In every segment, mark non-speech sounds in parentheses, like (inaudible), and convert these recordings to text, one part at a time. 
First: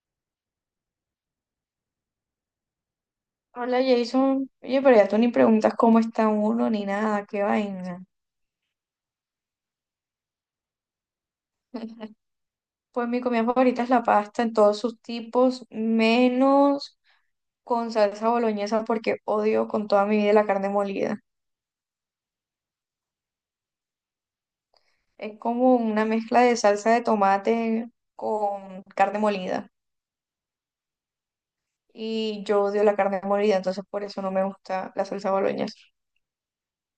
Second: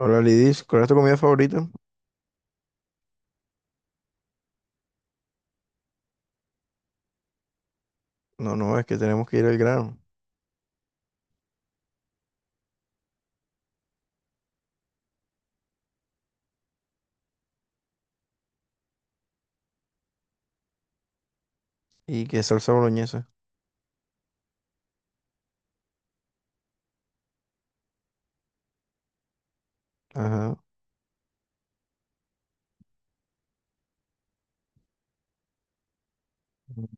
Hola Lidis, ¿cuál es tu comida favorita? Hola Jason, oye, pero ya tú ni preguntas cómo está uno ni nada, qué vaina. No, no, es que tenemos que ir al grano. (laughs) Pues mi comida favorita es la pasta en todos sus tipos, menos con salsa boloñesa porque odio con toda mi vida la carne molida. ¿Y que salsa boloñesa? Es como una mezcla de salsa de tomate con carne molida. Ajá. Y yo odio la carne molida, entonces por eso no me gusta la salsa boloñesa. Ujú.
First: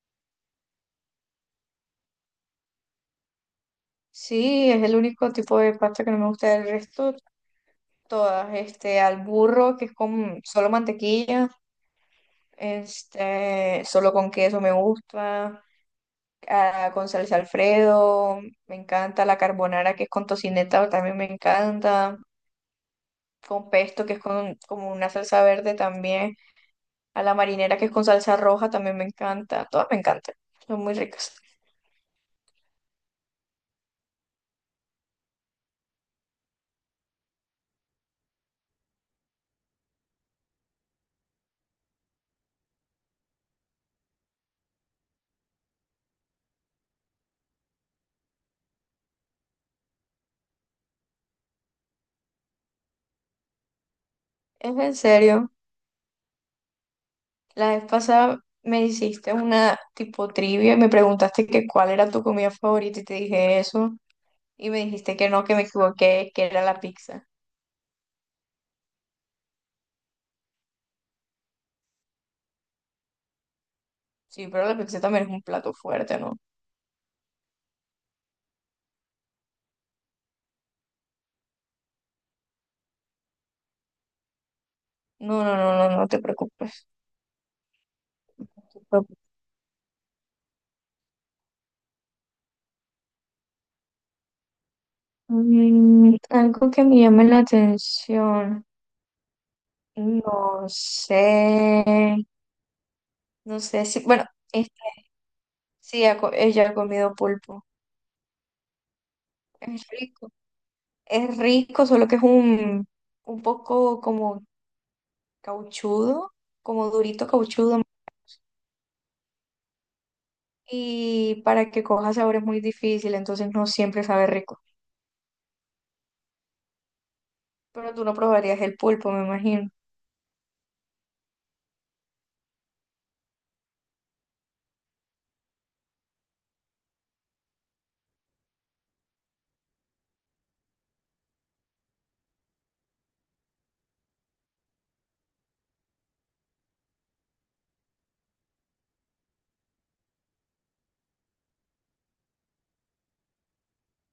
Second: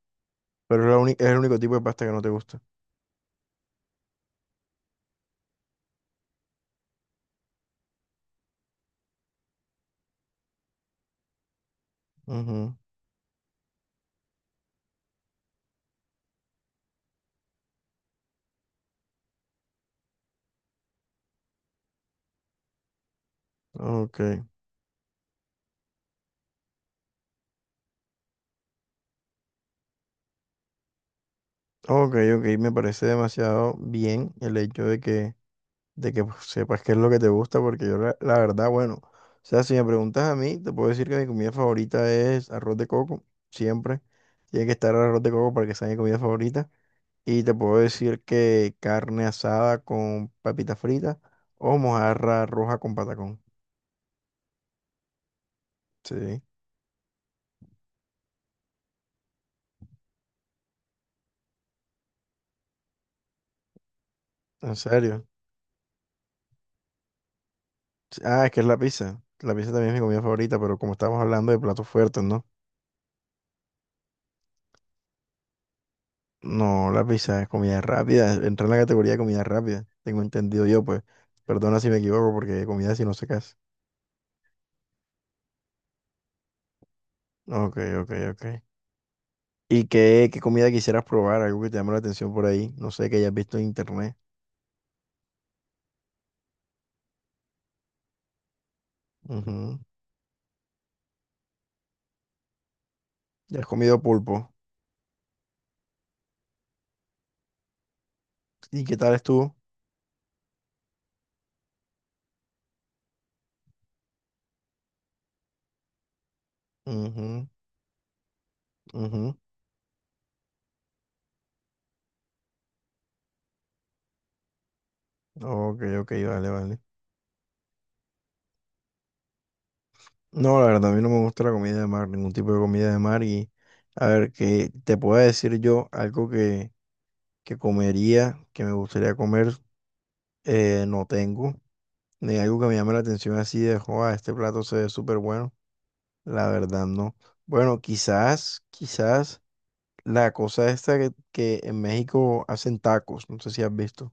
Pero es, es el único tipo de pasta que no te gusta. Sí, es el único tipo de pasta que no me gusta. Del resto, todas. Al burro, que es con solo mantequilla. Ujú. Este, solo con queso me gusta, ah, con salsa Alfredo, me encanta la carbonara que es con tocineta, también me encanta, con pesto que es Ok. con como una salsa verde también, a la marinera que es con salsa roja también me encanta, todas me encantan, son muy ricas. Ok, ok. Me parece demasiado bien el hecho de que pues, sepas qué es lo que te gusta, porque yo, la verdad, bueno, o sea, si me preguntas a mí, te puedo decir que mi comida favorita es arroz de coco, siempre. Tiene que estar el arroz de coco para que sea mi comida favorita. Y te puedo decir que carne asada con papita frita o mojarra roja con patacón. ¿Es en serio? Sí, La vez pasada me hiciste una tipo trivia y me preguntaste que cuál era tu comida favorita y te dije eso y en me dijiste serio. que no, que me equivoqué, que era la pizza. Sí, ah, es que es la pizza. La pizza también es mi comida favorita, pero como estamos hablando de platos fuertes, ¿no? Sí, pero la pizza también es un plato fuerte, ¿no? No, la pizza es comida rápida. Entra en la categoría de comida rápida. Tengo entendido yo, pues. Perdona si me equivoco, porque comida si no se casa. No, no, no, no, no te preocupes. Ok, ok, ok. No te preocupes. ¿Y qué comida quisieras probar? Algo que te llame la atención por ahí. No sé, que hayas visto en internet. Mm, algo que me llame la atención. Ujú. No sé. No ¿Ya has sé comido si, bueno, pulpo? es- sí, ella ha comido pulpo. ¿Y qué tal estuvo? Es rico. Es rico, solo que es un poco como cauchudo, como durito Ujú. cauchudo, Ujú. y para que coja sabor es muy difícil, entonces no siempre sabe rico. Ok, ok, vale, vale. Pero tú no probarías el pulpo, me imagino. No, la verdad, a mí no me gusta la comida de mar, ningún tipo de comida de mar. Y a ver, que te pueda decir yo algo que comería, que me gustaría comer, no tengo. Ni algo que me llame la atención así de, joa, este plato se ve súper bueno. La verdad, no. Bueno, quizás, quizás la cosa esta que en México hacen tacos, no sé si has visto.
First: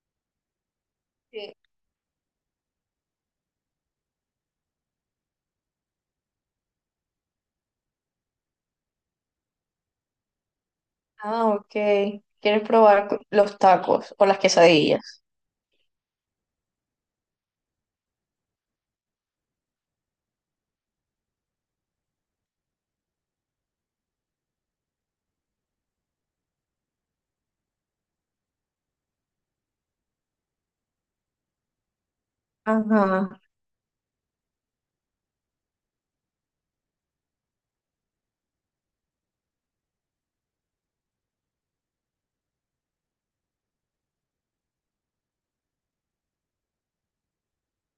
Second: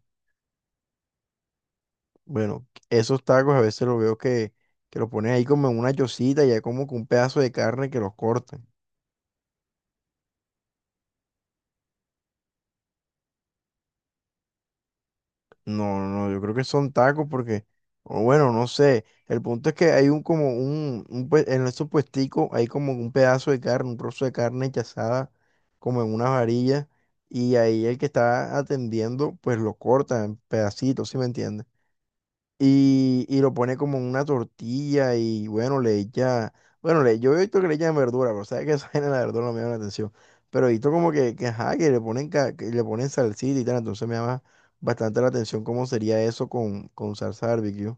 Sí. Bueno, esos tacos a veces los veo que los ponen ahí como en una yosita y hay como que un pedazo de carne que los cortan. Ah, ok. ¿Quieres probar los tacos o las quesadillas? No, no, no, yo creo que son tacos porque, o bueno, no sé. El punto es que hay un en esos puesticos hay como un pedazo de carne, un trozo de carne que asada como en una varilla y ahí el que está atendiendo pues lo corta en pedacitos, ¿sí me entiendes? y, Ajá. y lo pone como en una tortilla y bueno, le echa, bueno, le, yo he visto que le echan verdura, pero sabes que esa (laughs) vaina la verdura no me llama la atención, pero he visto como ajá, que le ponen salsita y tal, entonces me llama bastante la atención cómo sería eso con salsa barbecue.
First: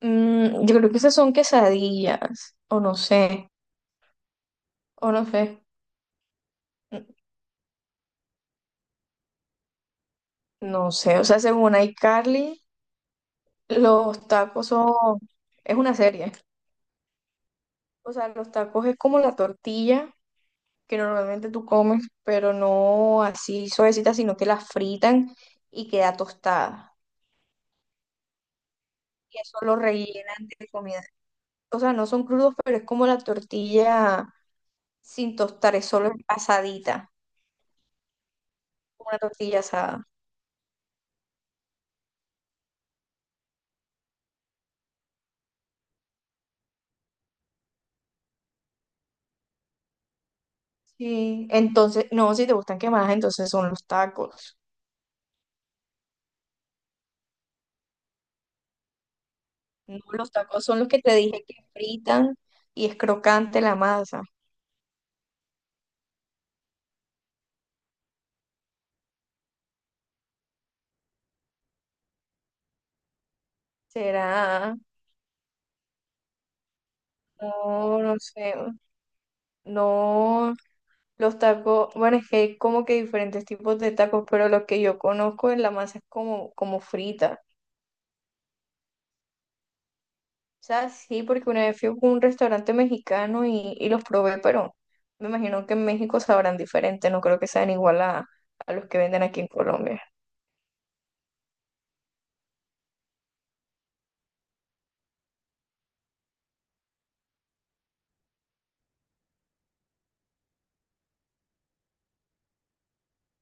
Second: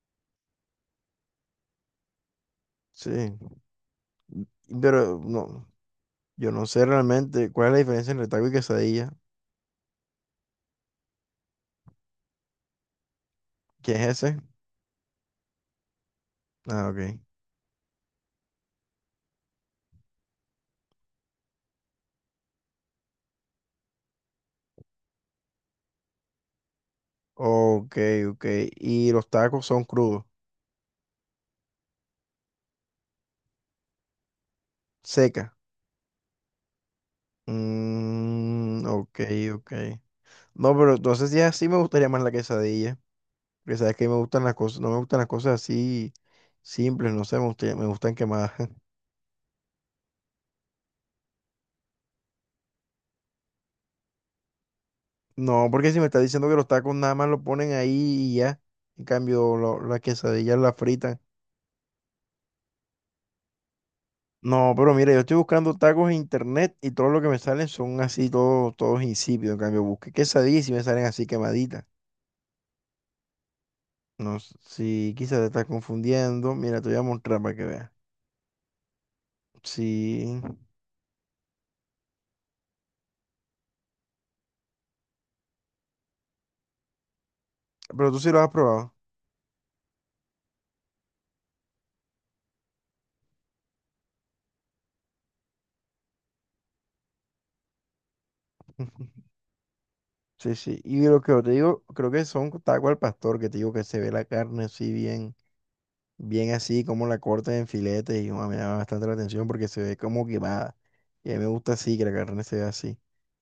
Mm, yo creo que esas son quesadillas, Sí, o pero no sé, no, yo no sé N- realmente cuál es la diferencia entre taco y quesadilla, no sé, o sea, según iCarly, ¿qué es los ese? tacos son, es una serie, Ah, ok. o sea, los tacos es como la tortilla que normalmente tú comes, pero no así suavecita, sino que la fritan y queda tostada. Ok, ok, ¿y los Y eso tacos lo son crudos, rellenan de comida. O sea, no son crudos, pero es como la tortilla sin seca? tostar, es solo asadita, Mm, como ok, una tortilla ok. asada. No, pero entonces ya sí me gustaría más la quesadilla. Porque sabes que me gustan las cosas, no me gustan las cosas así simples, no sé, me gustan quemadas. (laughs) Sí, entonces, no, si te gustan quemadas, entonces son los tacos. No, porque si me estás diciendo que los tacos nada más lo ponen ahí y ya. En cambio, No, las los quesadillas tacos las son los que te fritan. dije que fritan y es crocante la masa. No, pero mira, yo estoy buscando tacos en internet y todo lo que me salen son así, todos insípidos. En cambio, busqué quesadillas y sí me salen así quemaditas. No, Será, sí, quizás te estás confundiendo. Mira, te voy a mostrar para que veas. no, no sé, Sí. no, Los tacos, bueno, es que hay como que diferentes tipos de tacos, pero los que yo conozco en la masa es como, como frita. Pero tú sí lo has probado. O sea, sí, porque una vez fui a un restaurante mexicano y los probé, pero me imagino que en México sabrán diferente, no creo que sean igual a los que (laughs) venden aquí en Colombia. Sí, sí. Y lo que yo te digo, creo que son tacos al pastor, que te digo que se ve la carne así bien, bien así, como la cortan en filetes, y uah, me llama bastante la atención porque se ve como quemada. Y a mí me gusta así, que la carne se ve así.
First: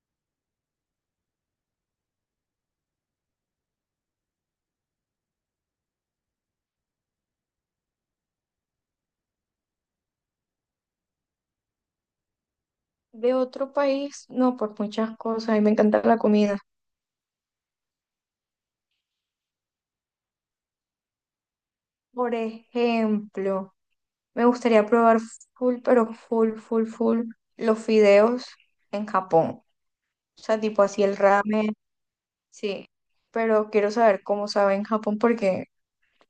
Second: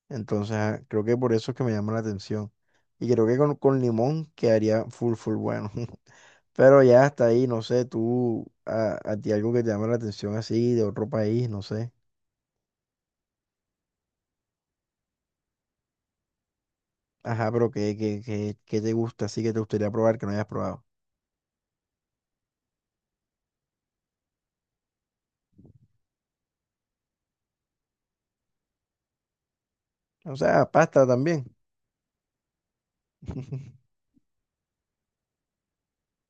Entonces, ah, creo que por eso es que me llama la atención. Y creo que con limón quedaría full, full bueno. (laughs) Pero ya hasta ahí, no sé, a ti algo que te llama la atención así, de otro país, no sé. De otro país, no, pues muchas cosas, a mí me encanta la comida. Ajá, pero ¿qué te gusta así que te gustaría probar que no hayas probado? Por ejemplo, me gustaría probar full, pero full los fideos en Japón. O O sea, sea, tipo así pasta el también. ramen, sí. Pero quiero (laughs) saber cómo sabe en Japón porque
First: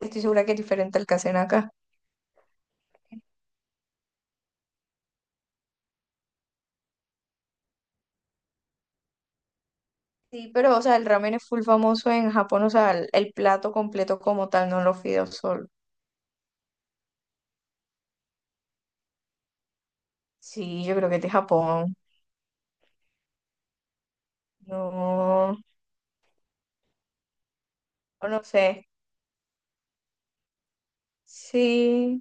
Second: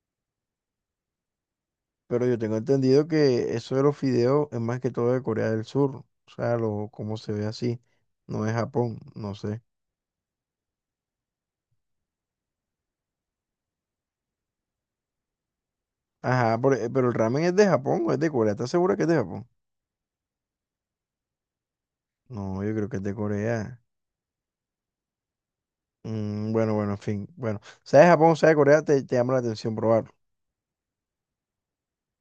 estoy segura que es diferente al que hacen acá. Pero yo tengo entendido que eso de los fideos es más que todo de Corea del Sur. O sea, lo, como se ve así. No es Japón, no sé. Sí, pero o sea, el ramen es full famoso en Japón, o sea, el plato completo como tal, no los fideos solo. Ajá, pero el ramen es de Japón o es de Corea. ¿Estás segura que es de Japón? Sí, yo creo que es de Japón. No, yo creo que es de Corea. No, Mm, bueno, bueno, en fin. Bueno, sea de o Japón no sea de Corea, sé. te llama la atención probarlo. Sí,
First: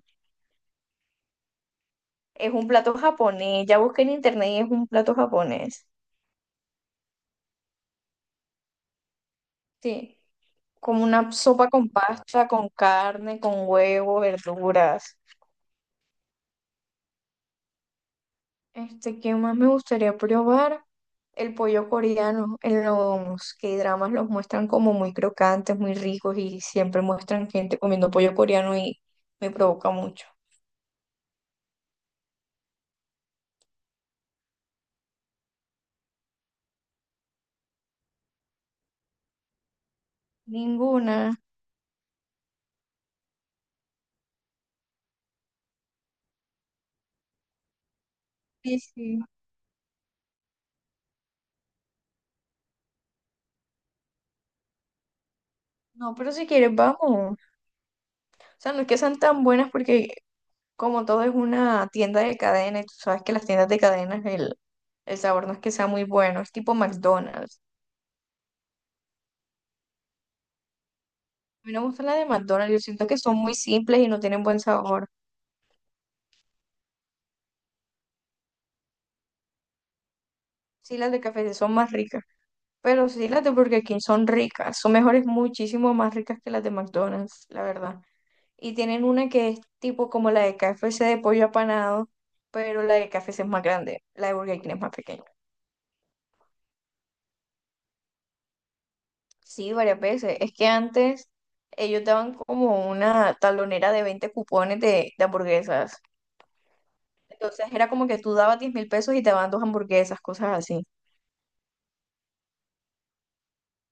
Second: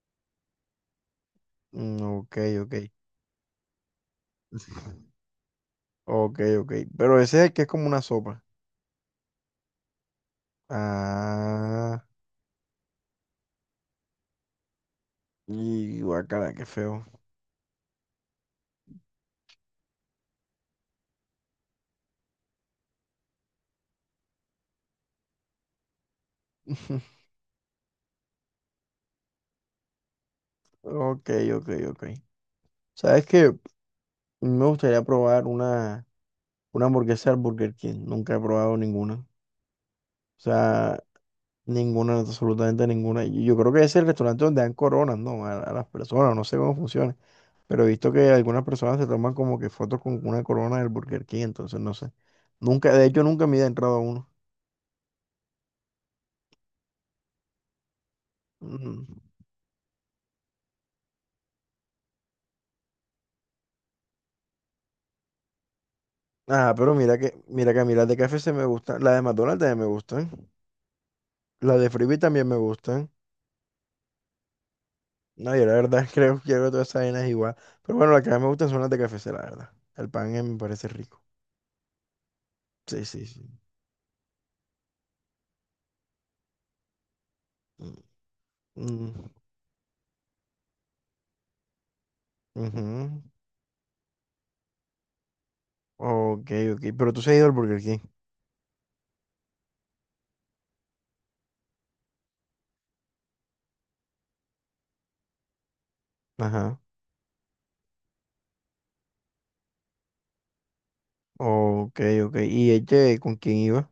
Mm, ok, es un ok. plato japonés. Ya busqué en internet y es un plato japonés. Ok, ok. Pero ese es el que es como una sopa. Sí. Como una sopa con Ah, pasta, con carne, con huevo, verduras. y guacala, qué feo. Este, ¿qué más me gustaría probar? El pollo coreano. En los K-dramas los muestran como muy crocantes, muy ricos y siempre (laughs) muestran gente comiendo pollo coreano y me provoca mucho. Ok, ok, ok. ¿Sabes qué? Me gustaría probar una hamburguesa del Burger King. Nunca he probado ninguna. O sea, Ninguna. ninguna, absolutamente ninguna. Y yo creo que es el restaurante donde dan coronas, ¿no? A las personas, no sé cómo funciona. Pero he visto que algunas Sí, personas se sí. toman como que fotos con una corona del Burger King, entonces no sé. Nunca, de hecho, nunca me he entrado a uno. No, pero si quieres, vamos. O sea, no es que Mm. sean tan buenas porque como todo es una tienda de cadena y tú sabes que las tiendas de cadenas el sabor no es que sea muy bueno, es Ah, tipo pero McDonald's. mira que a mí las de KFC me gustan. Las de McDonald's también me gustan. A mí Las no me de gustan las Freebie de también me McDonald's, yo siento gustan. que son muy simples y no tienen buen sabor. No, yo la verdad (laughs) creo que hago todas esas vainas igual. Pero bueno, las que más me gustan son las de KFC, la verdad. El pan me parece Sí, las de rico. KFC son más ricas, Sí, pero sí, sí las de sí. Burger King son ricas, son mejores, muchísimo más ricas que las de McDonald's, la Mm, verdad. Y tienen mm, una que es tipo como la de KFC de pollo apanado, ujú. pero la de KFC es más grande, la de Burger King es más pequeña. Ok, ok. Pero tú se has ido al Burger King. Sí, varias veces. Es que antes ellos daban como una talonera de 20 cupones de hamburguesas. Ajá. Entonces era como que tú dabas 10.000 pesos y te daban dos hamburguesas, cosas así. Ok, ok. ¿Y este con quién iba?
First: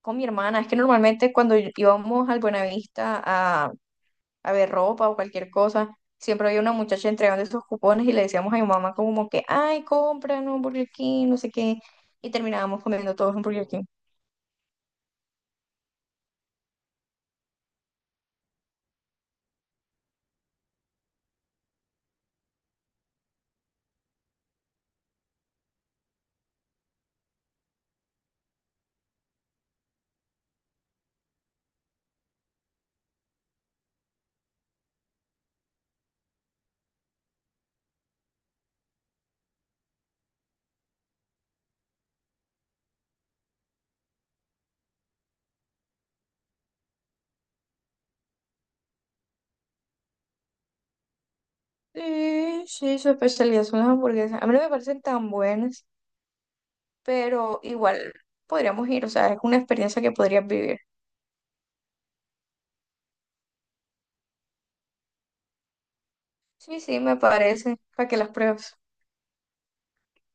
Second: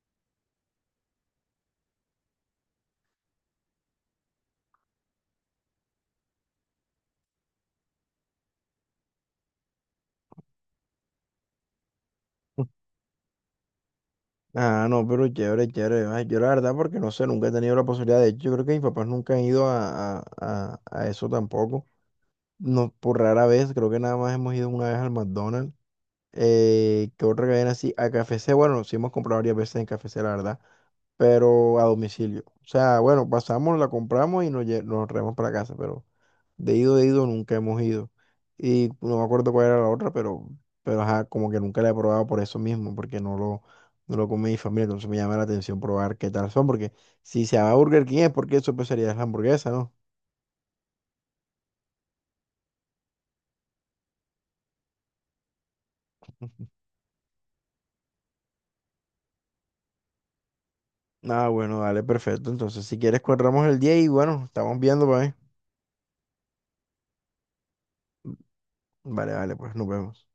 Con mi hermana. Es que normalmente cuando íbamos al Buenavista a ver ropa o cualquier cosa, siempre había una muchacha entregando esos cupones y le decíamos a mi mamá como que, ay, cómpranos un Burger King, no sé qué. Y terminábamos (laughs) comiendo todos un Burger King. Ah, no, pero chévere, chévere. Ay, yo la verdad, porque no sé, nunca he tenido la posibilidad. De hecho, yo creo que mis papás nunca han ido a eso tampoco. No, por rara vez, creo que nada más hemos ido una vez al McDonald's. ¿Qué otra cadena así? A KFC, bueno, sí hemos comprado varias veces en KFC, la verdad, pero a domicilio. O sea, bueno, pasamos, la compramos y nos traemos para casa, pero de ido nunca hemos ido. Y no me acuerdo cuál era la otra, pero ajá, como que nunca la he probado por eso mismo, porque no lo come mi familia, entonces me llama la atención probar qué tal son, porque si se llama Burger King es porque eso pues sería la hamburguesa, ¿no? Sí, sí, su especialidad son las hamburguesas. A mí no me parecen tan buenas, pero igual podríamos ir, o sea, es una experiencia que podrías vivir. Ah, bueno, dale, perfecto. Entonces, si quieres, cuadramos el día y bueno, estamos viendo, pues. ¿Eh? Sí, sí, me parece, para que las pruebes. Vale, vale, pues nos vemos.